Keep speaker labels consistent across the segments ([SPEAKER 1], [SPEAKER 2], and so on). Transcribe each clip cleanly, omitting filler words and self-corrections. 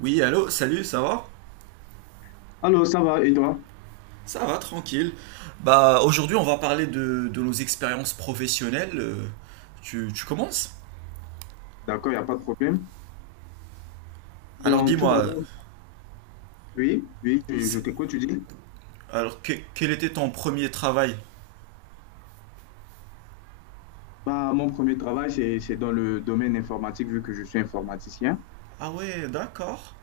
[SPEAKER 1] Oui, allô, salut, ça va?
[SPEAKER 2] Alors, ça va, et toi?
[SPEAKER 1] Ça va, tranquille. Bah, aujourd'hui, on va parler de nos expériences professionnelles. Tu commences?
[SPEAKER 2] D'accord, il n'y a pas de problème.
[SPEAKER 1] Alors,
[SPEAKER 2] Bon, tout
[SPEAKER 1] dis-moi,
[SPEAKER 2] d'abord, oui, oui, je
[SPEAKER 1] c'est-
[SPEAKER 2] t'écoute, tu dis.
[SPEAKER 1] quel était ton premier travail?
[SPEAKER 2] Bah, mon premier travail, c'est dans le domaine informatique, vu que je suis informaticien.
[SPEAKER 1] Ah ouais, d'accord.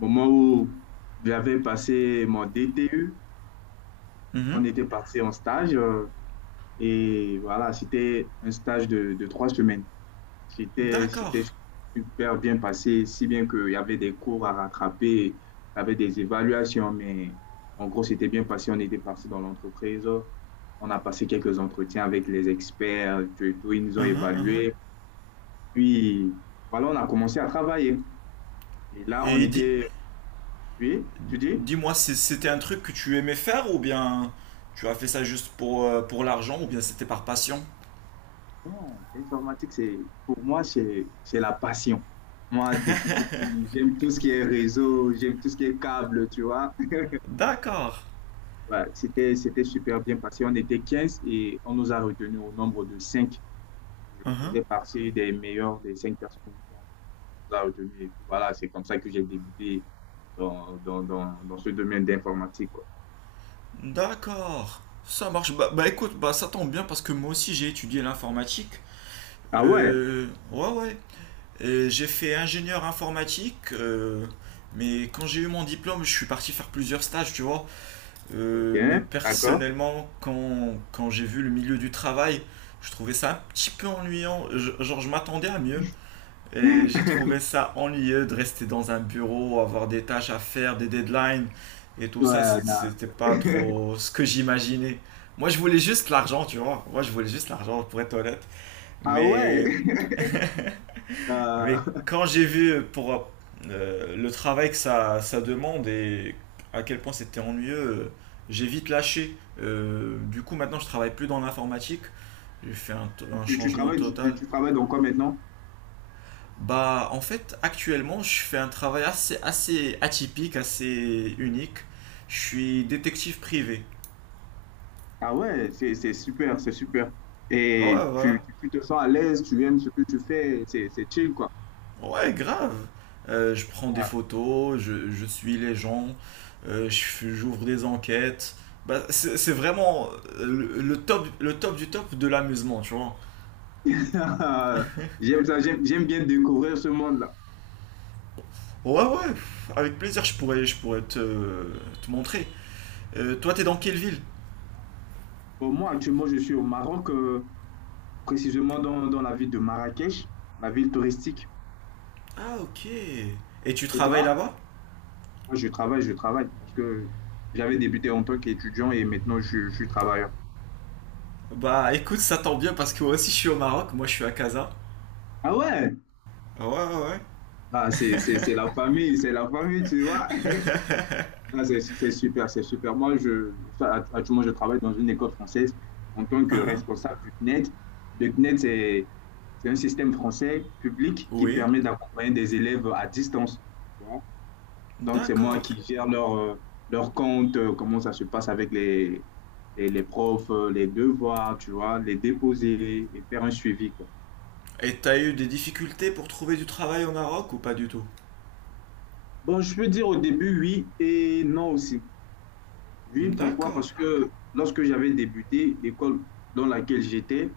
[SPEAKER 2] Au moment où j'avais passé mon DTU, on
[SPEAKER 1] Mhm.
[SPEAKER 2] était parti en stage, et voilà, c'était un stage de trois semaines. C'était
[SPEAKER 1] D'accord.
[SPEAKER 2] super bien passé, si bien qu'il y avait des cours à rattraper, il y avait des évaluations, mais en gros, c'était bien passé. On était parti dans l'entreprise, on a passé quelques entretiens avec les experts, tout, et tout, ils nous ont
[SPEAKER 1] Mhm,
[SPEAKER 2] évalués.
[SPEAKER 1] mhm.
[SPEAKER 2] Puis, voilà, on a commencé à travailler. Et là, on
[SPEAKER 1] Et dis,
[SPEAKER 2] était, oui, tu dis?
[SPEAKER 1] dis-moi, c'était un truc que tu aimais faire ou bien tu as fait ça juste pour l'argent ou bien c'était par passion?
[SPEAKER 2] Non, l'informatique, c'est, pour moi, c'est la passion. Moi, depuis tout petit, j'aime tout ce qui est réseau, j'aime tout ce qui est câble, tu vois.
[SPEAKER 1] D'accord.
[SPEAKER 2] Ouais, c'était super bien passé. On était 15 et on nous a retenus au nombre de cinq. Je
[SPEAKER 1] Mhm.
[SPEAKER 2] faisais partie des meilleurs des 5 personnes qu'on nous a retenus. Et puis voilà, c'est comme ça que j'ai débuté dans ce domaine d'informatique, quoi.
[SPEAKER 1] D'accord, ça marche. Bah écoute, bah ça tombe bien parce que moi aussi j'ai étudié l'informatique.
[SPEAKER 2] Ah ouais,
[SPEAKER 1] Ouais. Et j'ai fait ingénieur informatique, mais quand j'ai eu mon diplôme, je suis parti faire plusieurs stages, tu vois.
[SPEAKER 2] ok,
[SPEAKER 1] Mais
[SPEAKER 2] d'accord.
[SPEAKER 1] personnellement, quand j'ai vu le milieu du travail, je trouvais ça un petit peu ennuyant. Genre, je m'attendais à mieux. Et j'ai trouvé ça ennuyeux de rester dans un bureau, avoir des tâches à faire, des deadlines et tout ça.
[SPEAKER 2] Ouais, non.
[SPEAKER 1] C'était pas trop ce que j'imaginais. Moi, je voulais juste l'argent, tu vois. Moi, je voulais juste l'argent, pour être honnête.
[SPEAKER 2] Ah ouais.
[SPEAKER 1] Mais, mais
[SPEAKER 2] Euh,
[SPEAKER 1] quand j'ai vu pour le travail que ça demande et à quel point c'était ennuyeux, j'ai vite lâché. Du coup, maintenant, je travaille plus dans l'informatique. J'ai fait un
[SPEAKER 2] Tu, tu
[SPEAKER 1] changement
[SPEAKER 2] travailles, tu,
[SPEAKER 1] total.
[SPEAKER 2] tu travailles donc quoi maintenant?
[SPEAKER 1] Bah, en fait, actuellement, je fais un travail assez atypique, assez unique. Je suis détective privé.
[SPEAKER 2] Ah ouais, c'est super, c'est super.
[SPEAKER 1] Ouais,
[SPEAKER 2] Et
[SPEAKER 1] voilà.
[SPEAKER 2] tu te sens à l'aise, tu aimes ce que tu fais, c'est chill, quoi.
[SPEAKER 1] Ouais, grave. Je prends des photos, je suis les gens, j'ouvre des enquêtes. Bah, c'est vraiment le top du top de l'amusement, tu vois.
[SPEAKER 2] J'aime ça, j'aime, j'aime bien découvrir ce monde-là.
[SPEAKER 1] Ouais, ouais, pff, avec plaisir, je pourrais te, te montrer. Toi, t'es dans quelle ville?
[SPEAKER 2] Bon, moi, actuellement, je suis au Maroc, précisément dans la ville de Marrakech, la ville touristique.
[SPEAKER 1] Ah, ok. Et tu
[SPEAKER 2] Et
[SPEAKER 1] travailles
[SPEAKER 2] toi?
[SPEAKER 1] là-bas?
[SPEAKER 2] Moi, je travaille, parce que j'avais débuté en tant qu'étudiant et maintenant, je suis travailleur.
[SPEAKER 1] Bah écoute, ça tombe bien parce que moi aussi je suis au Maroc, moi je suis à Casa.
[SPEAKER 2] Ah ouais?
[SPEAKER 1] Ah ouais, ouais, ouais.
[SPEAKER 2] Ah, c'est la famille, c'est la famille, tu vois. Ah, c'est super, c'est super. Moi, je, ça, actuellement, je travaille dans une école française en tant que
[SPEAKER 1] Uhum.
[SPEAKER 2] responsable du CNED. Le CNED, c'est un système français public qui
[SPEAKER 1] Oui.
[SPEAKER 2] permet d'accompagner des élèves à distance, tu vois. Donc, c'est moi
[SPEAKER 1] D'accord.
[SPEAKER 2] qui gère leur, leur compte, comment ça se passe avec les, les profs, les devoirs, tu vois, les déposer et faire un suivi, quoi.
[SPEAKER 1] Et t'as eu des difficultés pour trouver du travail au Maroc ou pas du tout?
[SPEAKER 2] Bon, je peux dire au début oui et non aussi. Oui, pourquoi?
[SPEAKER 1] D'accord.
[SPEAKER 2] Parce que lorsque j'avais débuté, l'école dans laquelle j'étais,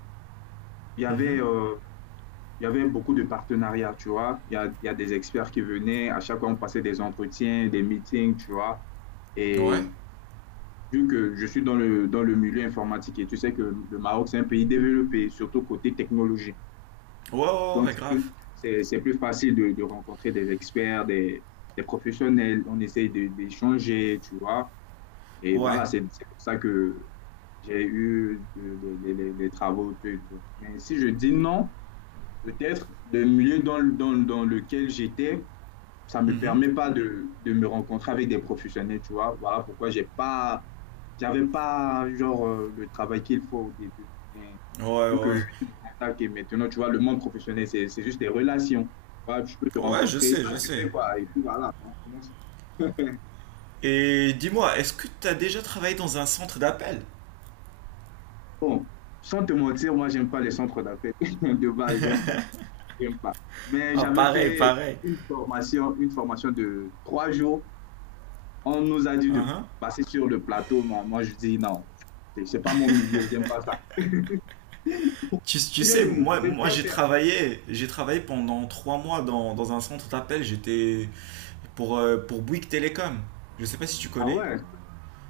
[SPEAKER 2] il y
[SPEAKER 1] Mhm.
[SPEAKER 2] avait, euh, il y avait beaucoup de partenariats, tu vois. Il y a des experts qui venaient, à chaque fois on passait des entretiens, des meetings, tu vois.
[SPEAKER 1] Ouais.
[SPEAKER 2] Et vu que je suis dans le milieu informatique et tu sais que le Maroc, c'est un pays développé, surtout côté technologie.
[SPEAKER 1] Ouais, ouais,
[SPEAKER 2] Donc,
[SPEAKER 1] ouais, grave.
[SPEAKER 2] c'est plus facile de rencontrer des experts, des professionnels. On essaye d'échanger, tu vois. Et
[SPEAKER 1] Ouais.
[SPEAKER 2] voilà, c'est pour ça que j'ai eu les travaux, tout et tout. Mais si je dis non, peut-être le milieu dans lequel j'étais, ça ne me
[SPEAKER 1] Mhm.
[SPEAKER 2] permet pas de me rencontrer avec des professionnels, tu vois. Voilà pourquoi j'avais pas genre le travail qu'il faut au début. Mais
[SPEAKER 1] Ouais,
[SPEAKER 2] vu que
[SPEAKER 1] ouais.
[SPEAKER 2] je t'attaque et maintenant, tu vois, le monde professionnel, c'est juste des relations. Voilà, je peux te
[SPEAKER 1] Ouais, je
[SPEAKER 2] rencontrer.
[SPEAKER 1] sais, je
[SPEAKER 2] Ah, tu
[SPEAKER 1] sais.
[SPEAKER 2] fais quoi? Et puis voilà, on commence.
[SPEAKER 1] Et dis-moi, est-ce que t'as déjà travaillé dans un centre d'appel?
[SPEAKER 2] Bon, sans te mentir, moi, j'aime pas les centres d'appel de base, j'aime pas. Mais
[SPEAKER 1] Ah,
[SPEAKER 2] j'avais
[SPEAKER 1] pareil,
[SPEAKER 2] fait
[SPEAKER 1] pareil.
[SPEAKER 2] une formation de trois jours. On nous a dit de
[SPEAKER 1] Uhum.
[SPEAKER 2] passer sur le plateau. Moi, je dis non, c'est pas mon milieu, j'aime pas ça.
[SPEAKER 1] Tu
[SPEAKER 2] C'est bien
[SPEAKER 1] sais,
[SPEAKER 2] que je
[SPEAKER 1] moi,
[SPEAKER 2] pouvais
[SPEAKER 1] moi
[SPEAKER 2] bien faire.
[SPEAKER 1] j'ai travaillé pendant trois mois dans un centre d'appel. J'étais, pour Bouygues Télécom. Je sais pas si tu
[SPEAKER 2] Ah
[SPEAKER 1] connais.
[SPEAKER 2] ouais?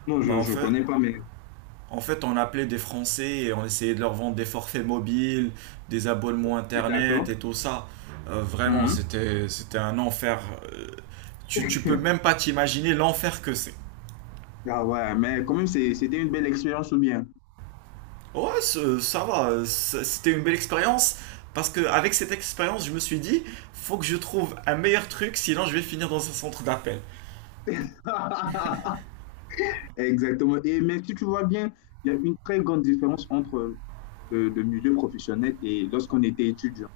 [SPEAKER 2] Non,
[SPEAKER 1] Bah,
[SPEAKER 2] je connais pas, mais
[SPEAKER 1] en fait, on appelait des Français et on essayait de leur vendre des forfaits mobiles, des abonnements
[SPEAKER 2] d'accord.
[SPEAKER 1] internet et tout ça. Vraiment,
[SPEAKER 2] Mhm.
[SPEAKER 1] c'était un enfer. Euh, tu peux même pas t'imaginer l'enfer que c'est.
[SPEAKER 2] Ah ouais, mais quand même, c'était une belle expérience ou bien?
[SPEAKER 1] Ouais, ça va. C'était une belle expérience. Parce que avec cette expérience, je me suis dit, faut que je trouve un meilleur truc, sinon je vais finir dans un centre d'appel.
[SPEAKER 2] Exactement. Et mais si tu vois bien, il y a une très grande différence entre le milieu professionnel et lorsqu'on était étudiant.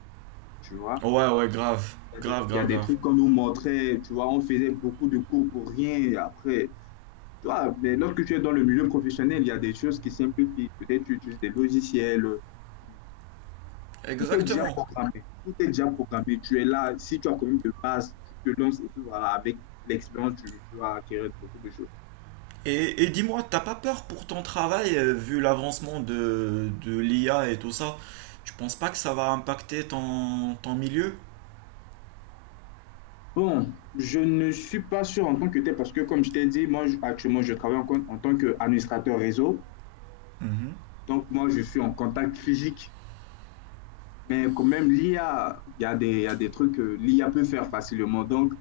[SPEAKER 2] Tu vois,
[SPEAKER 1] Ouais, ouais, grave. Grave,
[SPEAKER 2] il y a
[SPEAKER 1] grave,
[SPEAKER 2] des
[SPEAKER 1] grave.
[SPEAKER 2] trucs qu'on nous montrait, tu vois, on faisait beaucoup de cours pour rien. Et après, toi, mais lorsque tu es dans le milieu professionnel, il y a des choses qui simplifient. Peut-être tu utilises des logiciels. Tout est déjà
[SPEAKER 1] Exactement.
[SPEAKER 2] programmé. Tout est déjà programmé. Tu es là. Si tu as quand même de base, tu te lances et puis voilà, avec l'expérience, tu vas acquérir beaucoup de choses.
[SPEAKER 1] Et dis-moi, t'as pas peur pour ton travail, vu l'avancement de l'IA et tout ça? Tu penses pas que ça va impacter ton, ton milieu?
[SPEAKER 2] Bon, je ne suis pas sûr en tant que tel parce que, comme je t'ai dit, moi, actuellement, je travaille en tant qu'administrateur réseau.
[SPEAKER 1] Mhm.
[SPEAKER 2] Donc, moi, je suis en contact physique. Mais quand même, l'IA, il y a des trucs que l'IA peut faire facilement. Donc,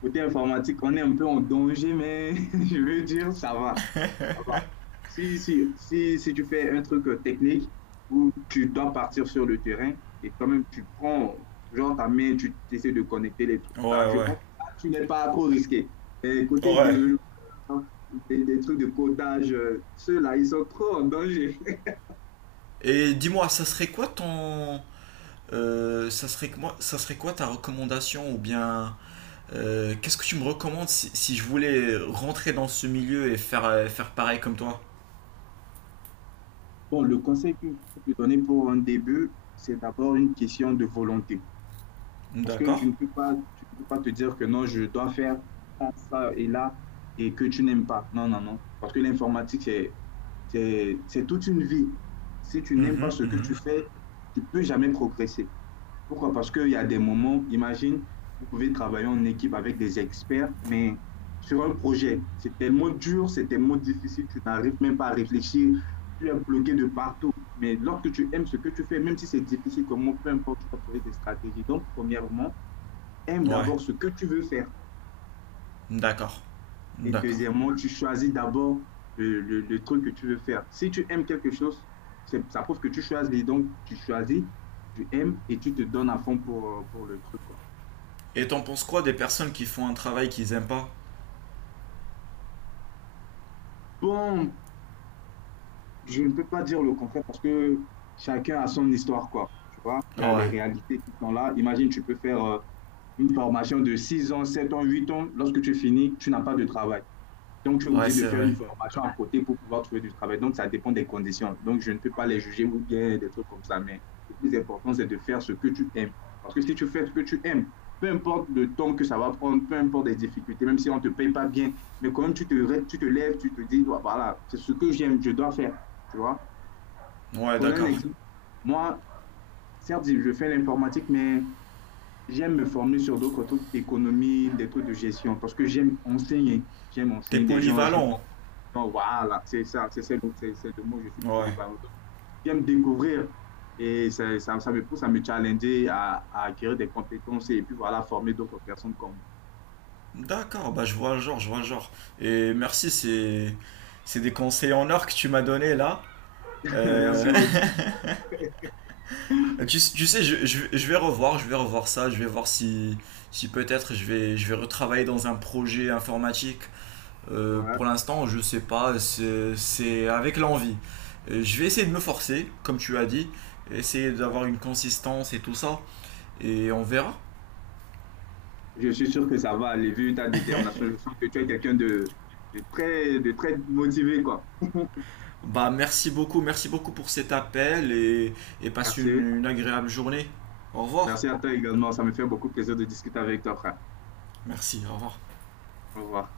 [SPEAKER 2] côté informatique, on est un peu en danger, mais je veux dire, ça va. Ça va. Si tu fais un truc technique où tu dois partir sur le terrain et quand même tu prends, genre ta main, tu essaies de connecter les trucs là,
[SPEAKER 1] Ouais,
[SPEAKER 2] je
[SPEAKER 1] ouais,
[SPEAKER 2] pense que là, tu n'es pas trop risqué. Mais côté
[SPEAKER 1] ouais.
[SPEAKER 2] développeur, des trucs de codage, ceux-là, ils sont trop en danger.
[SPEAKER 1] Et dis-moi, ça serait quoi ton, ça serait quoi ta recommandation ou bien qu'est-ce que tu me recommandes si je voulais rentrer dans ce milieu et faire faire pareil comme toi?
[SPEAKER 2] Bon, le conseil que je peux te donner pour un début, c'est d'abord une question de volonté. Parce que
[SPEAKER 1] D'accord?
[SPEAKER 2] tu ne peux pas te dire que non, je dois faire ça, ça et là, et que tu n'aimes pas. Non, non, non. Parce que l'informatique, c'est toute une vie. Si tu n'aimes pas
[SPEAKER 1] Mhm,
[SPEAKER 2] ce que
[SPEAKER 1] mhm.
[SPEAKER 2] tu fais, tu ne peux jamais progresser. Pourquoi? Parce qu'il y a des moments, imagine, vous pouvez travailler en équipe avec des experts, mais sur un projet, c'est tellement dur, c'est tellement difficile, tu n'arrives même pas à réfléchir, tu es bloqué de partout. Mais lorsque tu aimes ce que tu fais, même si c'est difficile, comment, peu importe, tu vas trouver des stratégies. Donc, premièrement, aime
[SPEAKER 1] Ouais,
[SPEAKER 2] d'abord ce que tu veux faire.
[SPEAKER 1] d'accord,
[SPEAKER 2] Et
[SPEAKER 1] d'accord.
[SPEAKER 2] deuxièmement, tu choisis d'abord le truc que tu veux faire. Si tu aimes quelque chose, ça prouve que tu choisis. Donc, tu choisis, tu aimes et tu te donnes à fond pour le truc, quoi.
[SPEAKER 1] Et t'en penses quoi des personnes qui font un travail qu'ils aiment pas?
[SPEAKER 2] Bon, je ne peux pas dire le contraire parce que chacun a son histoire, quoi. Tu vois, il y a les
[SPEAKER 1] Ouais,
[SPEAKER 2] réalités qui sont là. Imagine, tu peux faire une formation de 6 ans, 7 ans, 8 ans. Lorsque tu finis, tu n'as pas de travail. Donc, tu es
[SPEAKER 1] ouais,
[SPEAKER 2] obligé de
[SPEAKER 1] c'est
[SPEAKER 2] faire
[SPEAKER 1] vrai.
[SPEAKER 2] une formation à côté pour pouvoir trouver du travail. Donc, ça dépend des conditions. Donc, je ne peux pas les juger ou bien des trucs comme ça. Mais le plus important, c'est de faire ce que tu aimes. Parce que si tu fais ce que tu aimes, peu importe le temps que ça va prendre, peu importe les difficultés, même si on ne te paye pas bien, mais quand même, tu te lèves, tu te dis, ouais, voilà, c'est ce que j'aime, je dois faire. Tu vois?
[SPEAKER 1] Ouais,
[SPEAKER 2] Prenons un
[SPEAKER 1] d'accord.
[SPEAKER 2] exemple. Moi, certes, je fais l'informatique, mais j'aime me former sur d'autres trucs, économie, des trucs de gestion, parce que j'aime enseigner. J'aime
[SPEAKER 1] T'es
[SPEAKER 2] enseigner des gens, j'aime
[SPEAKER 1] polyvalent.
[SPEAKER 2] donc, voilà, c'est ça, c'est le mot, je suis
[SPEAKER 1] Ouais.
[SPEAKER 2] polyvalent. Donc, j'aime découvrir et ça me pousse à me challenger, à acquérir des compétences et puis voilà, former d'autres personnes comme moi.
[SPEAKER 1] D'accord, bah je vois le genre, je vois le genre. Et merci, c'est des conseils en or que tu m'as donné là.
[SPEAKER 2] Merci
[SPEAKER 1] Euh,
[SPEAKER 2] beaucoup.
[SPEAKER 1] tu sais, je vais revoir ça, je vais voir si, si peut-être je vais retravailler dans un projet informatique.
[SPEAKER 2] Ouais,
[SPEAKER 1] Pour l'instant, je sais pas, c'est avec l'envie. Je vais essayer de me forcer, comme tu as dit, essayer
[SPEAKER 2] ouais.
[SPEAKER 1] d'avoir une consistance et tout ça, et on verra.
[SPEAKER 2] Je suis sûr que ça va aller vu ta détermination. Je sens que tu es quelqu'un de, de très motivé, quoi.
[SPEAKER 1] Bah, merci beaucoup pour cet appel et passe
[SPEAKER 2] Merci.
[SPEAKER 1] une agréable journée. Au revoir.
[SPEAKER 2] Merci à toi également. Ça me fait beaucoup plaisir de discuter avec toi, frère.
[SPEAKER 1] Merci, au revoir.
[SPEAKER 2] Au revoir.